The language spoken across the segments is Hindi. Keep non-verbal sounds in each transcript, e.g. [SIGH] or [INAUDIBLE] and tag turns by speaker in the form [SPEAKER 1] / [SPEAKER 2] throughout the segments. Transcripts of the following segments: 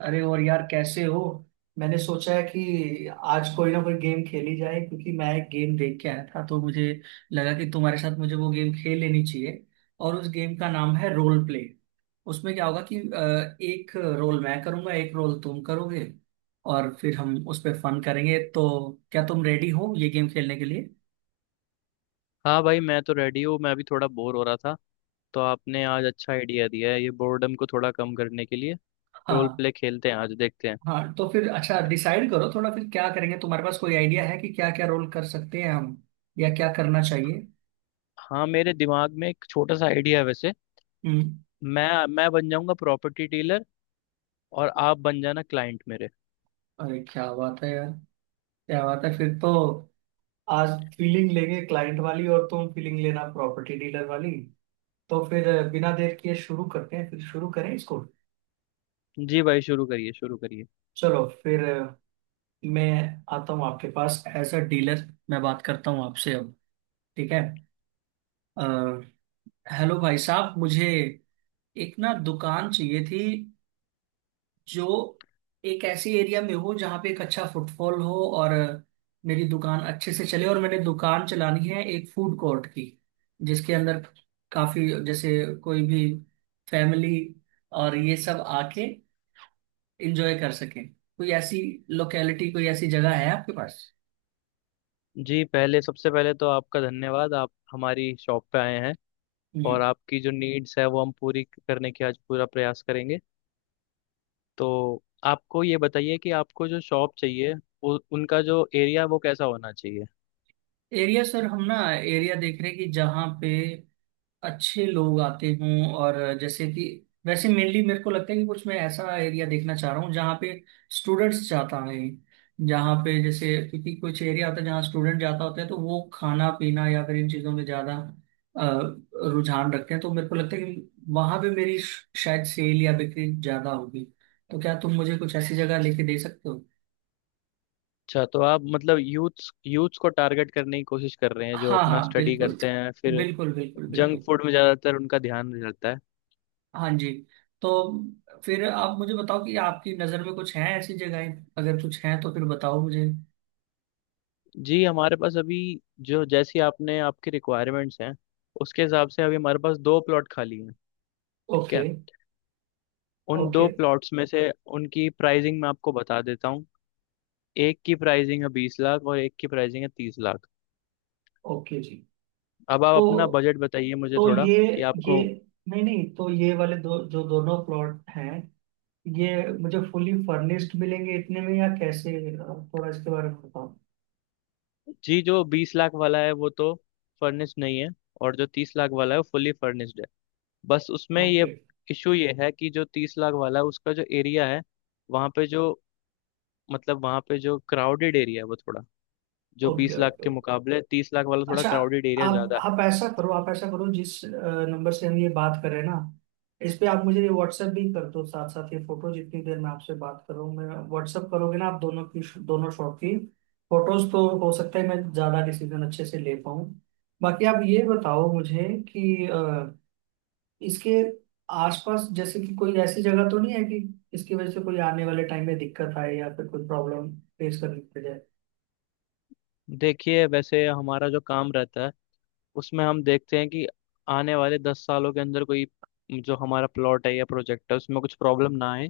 [SPEAKER 1] अरे और यार कैसे हो। मैंने सोचा है कि आज कोई ना कोई गेम खेली जाए क्योंकि मैं एक गेम देख के आया था तो मुझे लगा कि तुम्हारे साथ मुझे वो गेम खेल लेनी चाहिए। और उस गेम का नाम है रोल प्ले। उसमें क्या होगा कि एक रोल मैं करूंगा एक रोल तुम करोगे और फिर हम उस पर फन करेंगे। तो क्या तुम रेडी हो ये गेम खेलने के लिए?
[SPEAKER 2] हाँ भाई मैं तो रेडी हूँ। मैं भी थोड़ा बोर हो रहा था तो आपने आज अच्छा आइडिया दिया है ये बोर्डम को थोड़ा कम करने के लिए। रोल
[SPEAKER 1] हाँ।
[SPEAKER 2] प्ले खेलते हैं आज देखते हैं।
[SPEAKER 1] हाँ तो फिर अच्छा डिसाइड करो थोड़ा फिर क्या करेंगे, तुम्हारे पास कोई आइडिया है कि क्या क्या रोल कर सकते हैं हम या क्या करना चाहिए?
[SPEAKER 2] हाँ मेरे दिमाग में एक छोटा सा आइडिया है वैसे।
[SPEAKER 1] हम्म।
[SPEAKER 2] मैं बन जाऊंगा प्रॉपर्टी डीलर और आप बन जाना क्लाइंट मेरे।
[SPEAKER 1] अरे क्या बात है यार। क्या बात है फिर तो। आज फीलिंग लेंगे क्लाइंट वाली और तुम फीलिंग लेना प्रॉपर्टी डीलर वाली। तो फिर बिना देर किए शुरू करते हैं, फिर शुरू करें इसको।
[SPEAKER 2] जी भाई शुरू करिए शुरू करिए।
[SPEAKER 1] चलो फिर। मैं आता हूँ आपके पास एज अ डीलर, मैं बात करता हूँ आपसे अब। ठीक है। अ, हेलो भाई साहब, मुझे एक ना दुकान चाहिए थी जो एक ऐसी एरिया में हो जहाँ पे एक अच्छा फुटफॉल हो और मेरी दुकान अच्छे से चले, और मैंने दुकान चलानी है एक फूड कोर्ट की जिसके अंदर काफी जैसे कोई भी फैमिली और ये सब आके एंजॉय कर सके। कोई ऐसी लोकेलिटी, कोई ऐसी जगह है आपके पास?
[SPEAKER 2] जी पहले सबसे पहले तो आपका धन्यवाद, आप हमारी शॉप पे आए हैं।
[SPEAKER 1] हम्म।
[SPEAKER 2] और आपकी जो नीड्स है वो हम पूरी करने की आज पूरा प्रयास करेंगे। तो आपको ये बताइए कि आपको जो शॉप चाहिए, उनका जो एरिया वो कैसा होना चाहिए।
[SPEAKER 1] एरिया सर, हम ना एरिया देख रहे हैं कि जहाँ पे अच्छे लोग आते हों, और जैसे कि वैसे मेनली मेरे को लगता है कि कुछ मैं ऐसा एरिया देखना चाह रहा हूँ जहाँ पे स्टूडेंट्स जाता है। जहाँ पे जैसे, क्योंकि कुछ एरिया होता है जहाँ स्टूडेंट जाता होता है तो वो खाना पीना या फिर इन चीज़ों में ज़्यादा अ, रुझान रखते हैं। तो मेरे को लगता है कि वहाँ पे मेरी शायद सेल या बिक्री ज़्यादा होगी। तो क्या तुम मुझे कुछ ऐसी जगह लेके दे सकते हो?
[SPEAKER 2] अच्छा तो आप मतलब यूथ्स यूथ्स को टारगेट करने की कोशिश कर रहे हैं जो
[SPEAKER 1] हाँ
[SPEAKER 2] अपना
[SPEAKER 1] हाँ,
[SPEAKER 2] स्टडी
[SPEAKER 1] बिल्कुल
[SPEAKER 2] करते हैं फिर।
[SPEAKER 1] बिल्कुल बिल्कुल
[SPEAKER 2] जंक
[SPEAKER 1] बिल्कुल।
[SPEAKER 2] फूड में ज़्यादातर उनका ध्यान रहता है।
[SPEAKER 1] हाँ जी। तो फिर आप मुझे बताओ कि आपकी नज़र में कुछ हैं ऐसी जगहें? अगर कुछ हैं तो फिर बताओ मुझे।
[SPEAKER 2] जी हमारे पास अभी जो जैसी आपने आपकी रिक्वायरमेंट्स हैं उसके हिसाब से अभी हमारे पास दो प्लॉट खाली हैं। ठीक
[SPEAKER 1] ओके
[SPEAKER 2] है। उन
[SPEAKER 1] ओके
[SPEAKER 2] दो प्लॉट्स में से उनकी प्राइसिंग मैं आपको बता देता हूँ। एक की प्राइसिंग है 20 लाख और एक की प्राइसिंग है 30 लाख।
[SPEAKER 1] ओके जी।
[SPEAKER 2] अब आप
[SPEAKER 1] तो
[SPEAKER 2] अपना बजट बताइए मुझे
[SPEAKER 1] तो
[SPEAKER 2] थोड़ा कि
[SPEAKER 1] ये
[SPEAKER 2] आपको।
[SPEAKER 1] नहीं नहीं, तो ये वाले दो जो दोनों प्लॉट हैं, ये मुझे फुली फर्निश्ड मिलेंगे इतने में या कैसे? थोड़ा इसके बारे में बताओ।
[SPEAKER 2] जी जो बीस लाख वाला है वो तो फर्निश्ड नहीं है। और जो तीस लाख वाला है वो फुली फर्निश्ड है। बस उसमें ये
[SPEAKER 1] ओके
[SPEAKER 2] इशू ये है कि जो तीस लाख वाला है उसका जो एरिया है, वहाँ पे जो मतलब वहाँ पे जो क्राउडेड एरिया है वो थोड़ा, जो बीस
[SPEAKER 1] ओके
[SPEAKER 2] लाख
[SPEAKER 1] ओके।
[SPEAKER 2] के मुकाबले तीस लाख वाला थोड़ा
[SPEAKER 1] अच्छा।
[SPEAKER 2] क्राउडेड एरिया ज़्यादा है।
[SPEAKER 1] आप ऐसा करो, जिस नंबर से हम ये बात करें ना इस पे आप मुझे ये व्हाट्सएप भी कर दो। साथ साथ ये फोटो, जितनी देर में आपसे बात कर रहा हूँ मैं, व्हाट्सएप करोगे ना आप दोनों की, दोनों शॉट की फोटोज, तो हो सकता है मैं ज्यादा डिसीजन अच्छे से ले पाऊँ। बाकी आप ये बताओ मुझे कि इसके आसपास जैसे कि कोई ऐसी जगह तो नहीं है कि इसकी वजह से कोई आने वाले टाइम में दिक्कत आए या फिर कोई प्रॉब्लम फेस करनी पड़
[SPEAKER 2] देखिए वैसे हमारा जो काम रहता है उसमें हम देखते हैं कि आने वाले 10 सालों के अंदर कोई जो हमारा प्लॉट है या प्रोजेक्ट है उसमें कुछ प्रॉब्लम ना आए।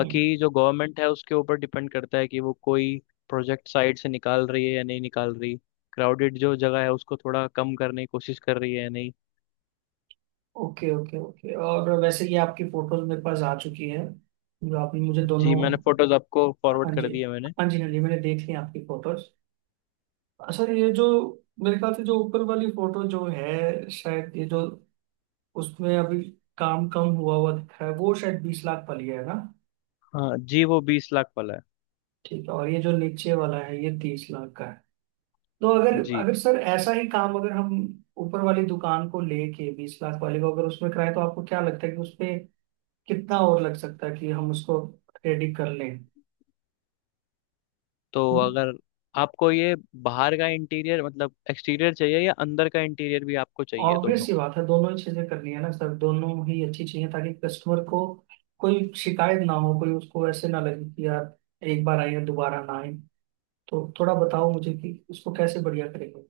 [SPEAKER 1] जाए?
[SPEAKER 2] जो गवर्नमेंट है उसके ऊपर डिपेंड करता है कि वो कोई प्रोजेक्ट साइड से निकाल रही है या नहीं निकाल रही। क्राउडेड जो जगह है उसको थोड़ा कम करने की कोशिश कर रही है या नहीं।
[SPEAKER 1] Okay okay okay. और वैसे ये आपकी फोटोज मेरे पास आ चुकी है जो आपने मुझे
[SPEAKER 2] जी
[SPEAKER 1] दोनों।
[SPEAKER 2] मैंने फोटोज आपको फॉरवर्ड
[SPEAKER 1] हाँ जी।
[SPEAKER 2] कर दिए मैंने।
[SPEAKER 1] हाँ जी हाँ जी, मैंने देख ली आपकी फोटोज। सर ये जो, मेरे ख्याल से जो ऊपर वाली फोटो जो है, शायद ये जो उसमें अभी काम कम हुआ हुआ दिख रहा है वो शायद 20 लाख वाली है ना?
[SPEAKER 2] हाँ जी, वो बीस लाख वाला है।
[SPEAKER 1] ठीक है। और ये जो नीचे वाला है ये 30 लाख का है। तो अगर
[SPEAKER 2] जी।
[SPEAKER 1] अगर सर ऐसा ही काम अगर हम ऊपर वाली दुकान को लेके, 20 लाख वाले को, अगर उसमें कराए तो आपको क्या लगता है कि उसपे कितना और लग सकता है कि हम उसको रेडी कर लें?
[SPEAKER 2] तो अगर आपको ये बाहर का इंटीरियर मतलब एक्सटीरियर चाहिए या अंदर का इंटीरियर भी आपको चाहिए,
[SPEAKER 1] ऑब्वियस
[SPEAKER 2] दोनों?
[SPEAKER 1] सी बात है, दोनों ही चीजें करनी है ना सर, दोनों ही अच्छी चीजें, ताकि कस्टमर को कोई शिकायत ना हो, कोई उसको ऐसे ना लगे कि यार एक बार आए हैं दोबारा ना आए। तो थोड़ा बताओ मुझे कि उसको कैसे बढ़िया करेंगे?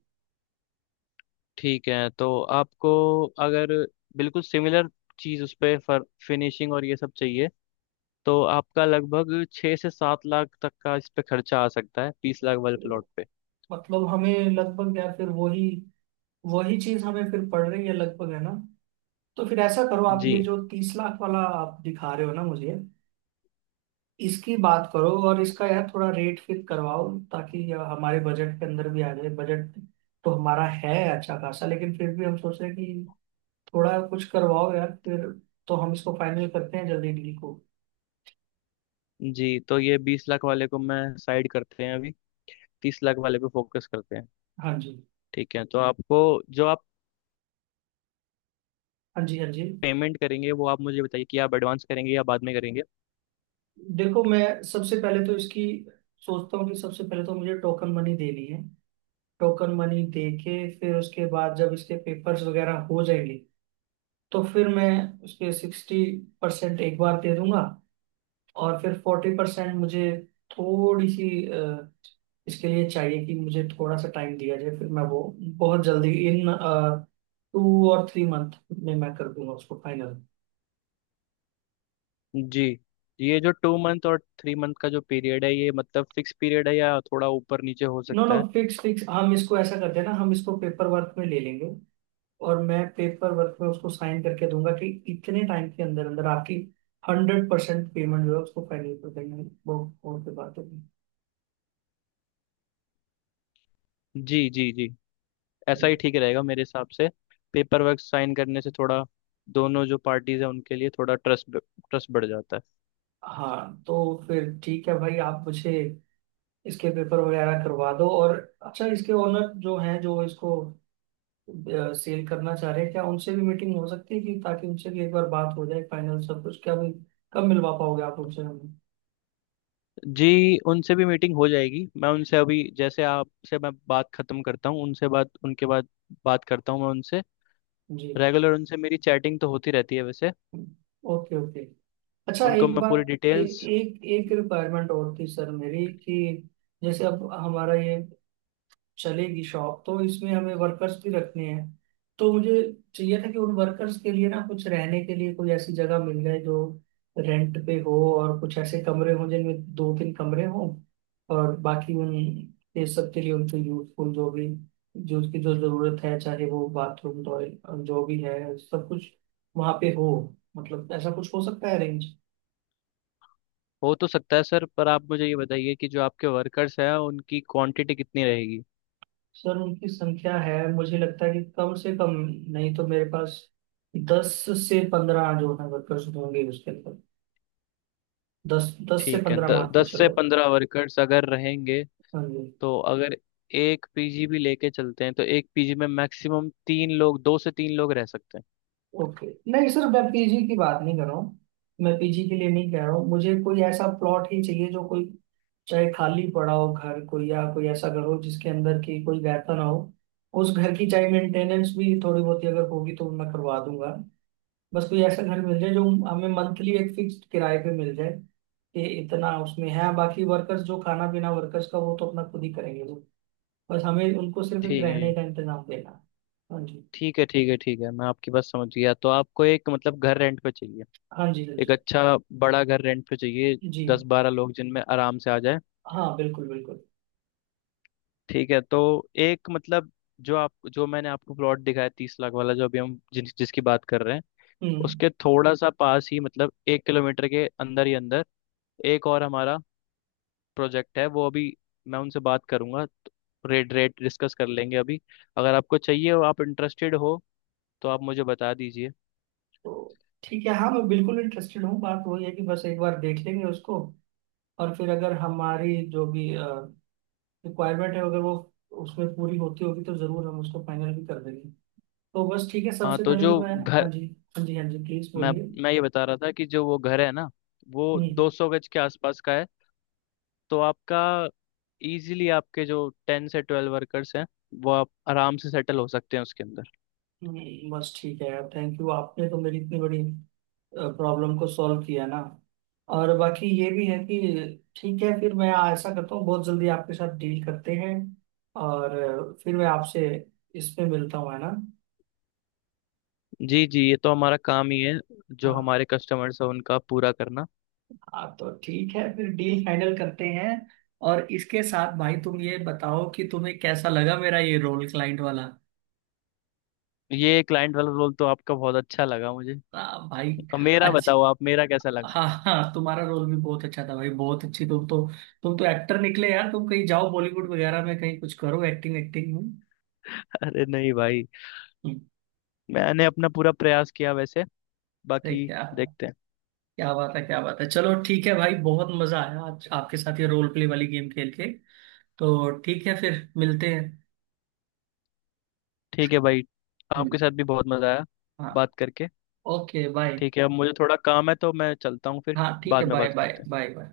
[SPEAKER 2] ठीक है, तो आपको अगर बिल्कुल सिमिलर चीज़ उस पे फर फिनिशिंग और ये सब चाहिए तो आपका लगभग 6 से 7 लाख तक का इस पे खर्चा आ सकता है बीस लाख वाले प्लॉट पे।
[SPEAKER 1] मतलब हमें लगभग यार फिर वही वही चीज हमें फिर पड़ रही है लगभग, है ना? तो फिर ऐसा करो, आप
[SPEAKER 2] जी
[SPEAKER 1] ये जो 30 लाख वाला आप दिखा रहे हो ना मुझे, इसकी बात करो और इसका यार थोड़ा रेट फिक्स करवाओ ताकि यह हमारे बजट के अंदर भी आ जाए। बजट तो हमारा है अच्छा खासा, लेकिन फिर भी हम सोच रहे हैं कि थोड़ा कुछ करवाओ यार फिर, तो हम इसको फाइनल करते हैं जल्दी डील को।
[SPEAKER 2] जी। तो ये बीस लाख वाले को मैं साइड करते हैं अभी, तीस लाख वाले पे फोकस करते हैं।
[SPEAKER 1] हाँ जी
[SPEAKER 2] ठीक है तो आपको जो आप
[SPEAKER 1] हाँ जी हाँ जी।
[SPEAKER 2] पेमेंट करेंगे वो आप मुझे बताइए कि आप एडवांस करेंगे या बाद में करेंगे।
[SPEAKER 1] देखो मैं, सबसे पहले तो इसकी सोचता हूँ कि सबसे पहले तो मुझे टोकन मनी देनी है। टोकन मनी दे के फिर उसके बाद जब इसके पेपर्स वगैरह हो जाएंगे तो फिर मैं उसके 60% एक बार दे दूंगा। और फिर 40% मुझे, थोड़ी सी इसके लिए चाहिए कि मुझे थोड़ा सा टाइम दिया जाए, फिर मैं वो बहुत जल्दी इन 2 और 3 मंथ में मैं कर दूंगा उसको फाइनल।
[SPEAKER 2] जी ये जो टू मंथ और थ्री मंथ का जो पीरियड है ये मतलब फिक्स पीरियड है या थोड़ा ऊपर नीचे हो
[SPEAKER 1] नो नो,
[SPEAKER 2] सकता है?
[SPEAKER 1] फिक्स फिक्स, हम इसको ऐसा करते हैं ना, हम इसको पेपर वर्क में ले लेंगे। और मैं पेपर वर्क में उसको साइन करके दूंगा कि इतने टाइम के अंदर अंदर आपकी 100% पेमेंट जो है उसको फाइनल कर देंगे वो। और फिर बात होगी।
[SPEAKER 2] जी जी जी, ऐसा
[SPEAKER 1] हम्म।
[SPEAKER 2] ही ठीक रहेगा मेरे हिसाब से। पेपर वर्क साइन करने से थोड़ा दोनों जो पार्टीज हैं उनके लिए थोड़ा ट्रस्ट ट्रस्ट बढ़ जाता है।
[SPEAKER 1] हाँ तो फिर ठीक है भाई, आप मुझे इसके पेपर वगैरह करवा दो। और अच्छा, इसके ओनर जो हैं जो इसको सेल करना चाह रहे हैं, क्या उनसे भी मीटिंग हो सकती है कि ताकि उनसे भी एक बार बात हो जाए फाइनल सब कुछ, क्या भी कब मिलवा पाओगे आप उनसे हमें?
[SPEAKER 2] जी उनसे भी मीटिंग हो जाएगी, मैं उनसे अभी जैसे आपसे मैं बात खत्म करता हूँ उनसे बात उनके बाद बात करता हूँ मैं उनसे।
[SPEAKER 1] जी।
[SPEAKER 2] रेगुलर उनसे मेरी चैटिंग तो होती रहती है वैसे।
[SPEAKER 1] Okay okay. अच्छा
[SPEAKER 2] उनको
[SPEAKER 1] एक
[SPEAKER 2] मैं पूरी
[SPEAKER 1] बात,
[SPEAKER 2] डिटेल्स।
[SPEAKER 1] एक एक रिक्वायरमेंट और थी सर मेरी कि जैसे अब हमारा ये चलेगी शॉप, तो इसमें हमें वर्कर्स भी रखने हैं, तो मुझे चाहिए था कि उन वर्कर्स के लिए ना कुछ रहने के लिए कोई ऐसी जगह मिल जाए जो रेंट पे हो और कुछ ऐसे कमरे हों जिनमें दो तीन कमरे हों, और बाकी उन, ये सब के लिए उनको यूजफुल जो भी, जो उसकी जो जरूरत है, चाहे वो बाथरूम टॉयलेट जो भी है, सब कुछ वहाँ पे हो। मतलब ऐसा कुछ हो सकता है अरेंज?
[SPEAKER 2] हो तो सकता है सर, पर आप मुझे ये बताइए कि जो आपके वर्कर्स हैं उनकी क्वांटिटी कितनी रहेगी।
[SPEAKER 1] सर उनकी संख्या है, मुझे लगता है कि कम से कम, नहीं तो मेरे पास 10 से 15 जो है वर्कर्स होंगे उसके अंदर। दस दस से
[SPEAKER 2] ठीक है
[SPEAKER 1] पंद्रह मान के
[SPEAKER 2] दस से
[SPEAKER 1] चलो।
[SPEAKER 2] पंद्रह वर्कर्स अगर रहेंगे
[SPEAKER 1] हाँ जी।
[SPEAKER 2] तो अगर एक पीजी भी लेके चलते हैं तो एक पीजी में मैक्सिमम तीन लोग, दो से तीन लोग रह सकते हैं।
[SPEAKER 1] ओके। नहीं सर, मैं पीजी की बात नहीं कर रहा हूँ। मैं पीजी के लिए नहीं कह रहा हूँ, मुझे कोई ऐसा प्लॉट ही चाहिए जो कोई, चाहे खाली पड़ा हो घर कोई, या कोई ऐसा घर हो जिसके अंदर की कोई वैसा ना हो। उस घर की चाहे मेंटेनेंस भी थोड़ी बहुत ही अगर होगी तो मैं करवा दूंगा। बस कोई ऐसा घर मिल जाए जो हमें मंथली एक फिक्स्ड किराए पे मिल जाए कि इतना उसमें है, बाकी वर्कर्स जो खाना पीना वर्कर्स का वो तो अपना खुद ही करेंगे वो। बस हमें उनको सिर्फ एक रहने
[SPEAKER 2] ठीक
[SPEAKER 1] का इंतजाम देना है। हाँ जी
[SPEAKER 2] ठीक है, ठीक है, ठीक है, मैं आपकी बात समझ गया। तो आपको एक मतलब घर रेंट पे चाहिए,
[SPEAKER 1] हाँ जी हाँ
[SPEAKER 2] एक
[SPEAKER 1] जी
[SPEAKER 2] अच्छा बड़ा घर रेंट पे चाहिए
[SPEAKER 1] जी।
[SPEAKER 2] दस बारह लोग जिनमें आराम से आ जाए।
[SPEAKER 1] हाँ बिल्कुल बिल्कुल।
[SPEAKER 2] ठीक है तो एक मतलब जो आप, जो मैंने आपको प्लॉट दिखाया तीस लाख वाला, जो अभी हम जिसकी बात कर रहे हैं,
[SPEAKER 1] हम्म
[SPEAKER 2] उसके थोड़ा सा पास ही मतलब 1 किलोमीटर के अंदर ही अंदर एक और हमारा प्रोजेक्ट है वो अभी। मैं उनसे बात करूंगा, रेट रेट डिस्कस कर लेंगे अभी। अगर आपको चाहिए और आप इंटरेस्टेड हो तो आप मुझे बता दीजिए।
[SPEAKER 1] तो ठीक है, हाँ मैं बिल्कुल इंटरेस्टेड हूँ, बात वही है कि बस एक बार देख लेंगे उसको, और फिर अगर हमारी जो भी रिक्वायरमेंट है, अगर वो उसमें पूरी होती होगी, तो जरूर हम उसको फाइनल भी कर देंगे। तो बस ठीक है,
[SPEAKER 2] हाँ
[SPEAKER 1] सबसे
[SPEAKER 2] तो
[SPEAKER 1] पहले
[SPEAKER 2] जो
[SPEAKER 1] तो मैं। हाँ
[SPEAKER 2] घर,
[SPEAKER 1] जी हाँ जी हाँ जी, प्लीज
[SPEAKER 2] मैं
[SPEAKER 1] बोलिए।
[SPEAKER 2] मैं ये बता रहा था कि जो वो घर है ना वो
[SPEAKER 1] हम्म।
[SPEAKER 2] 200 गज के आसपास का है। तो आपका इजीली आपके जो 10 से 12 वर्कर्स हैं वो आप आराम से सेटल हो सकते हैं उसके अंदर।
[SPEAKER 1] बस ठीक है यार, थैंक यू, आपने तो मेरी इतनी बड़ी प्रॉब्लम को सॉल्व किया ना। और बाकी ये भी है कि ठीक है, फिर मैं ऐसा करता हूँ, बहुत जल्दी आपके साथ डील करते हैं, और फिर मैं आपसे इसमें मिलता हूँ, है ना?
[SPEAKER 2] जी जी, ये तो हमारा काम ही है जो
[SPEAKER 1] हाँ
[SPEAKER 2] हमारे कस्टमर्स हैं उनका पूरा करना।
[SPEAKER 1] हाँ तो ठीक है, फिर डील फाइनल करते हैं। और इसके साथ भाई तुम ये बताओ कि तुम्हें कैसा लगा मेरा ये रोल, क्लाइंट वाला?
[SPEAKER 2] ये क्लाइंट वाला रोल तो आपका बहुत अच्छा लगा मुझे।
[SPEAKER 1] भाई।
[SPEAKER 2] अब मेरा
[SPEAKER 1] अच्छा।
[SPEAKER 2] बताओ आप, मेरा कैसा लगा?
[SPEAKER 1] हाँ हाँ, तुम्हारा रोल भी बहुत अच्छा था भाई, बहुत अच्छी तुम तो, एक्टर निकले यार, तुम कहीं जाओ बॉलीवुड वगैरह में, कहीं कुछ करो एक्टिंग, में।
[SPEAKER 2] [LAUGHS] अरे नहीं भाई,
[SPEAKER 1] हम्म,
[SPEAKER 2] मैंने अपना पूरा प्रयास किया वैसे,
[SPEAKER 1] सही
[SPEAKER 2] बाकी
[SPEAKER 1] क्या?
[SPEAKER 2] देखते हैं।
[SPEAKER 1] क्या बात है, क्या बात है। चलो ठीक है भाई, बहुत मजा आया आज आपके साथ ये रोल प्ले वाली गेम खेल के। तो ठीक है फिर, मिलते हैं।
[SPEAKER 2] ठीक है भाई,
[SPEAKER 1] हम्म,
[SPEAKER 2] आपके साथ भी बहुत मजा आया
[SPEAKER 1] हाँ
[SPEAKER 2] बात करके।
[SPEAKER 1] Okay bye.
[SPEAKER 2] ठीक है, अब मुझे थोड़ा काम है तो मैं चलता हूँ फिर।
[SPEAKER 1] हाँ ठीक है,
[SPEAKER 2] बाद में
[SPEAKER 1] बाय
[SPEAKER 2] बात
[SPEAKER 1] बाय
[SPEAKER 2] करते हैं।
[SPEAKER 1] Bye bye.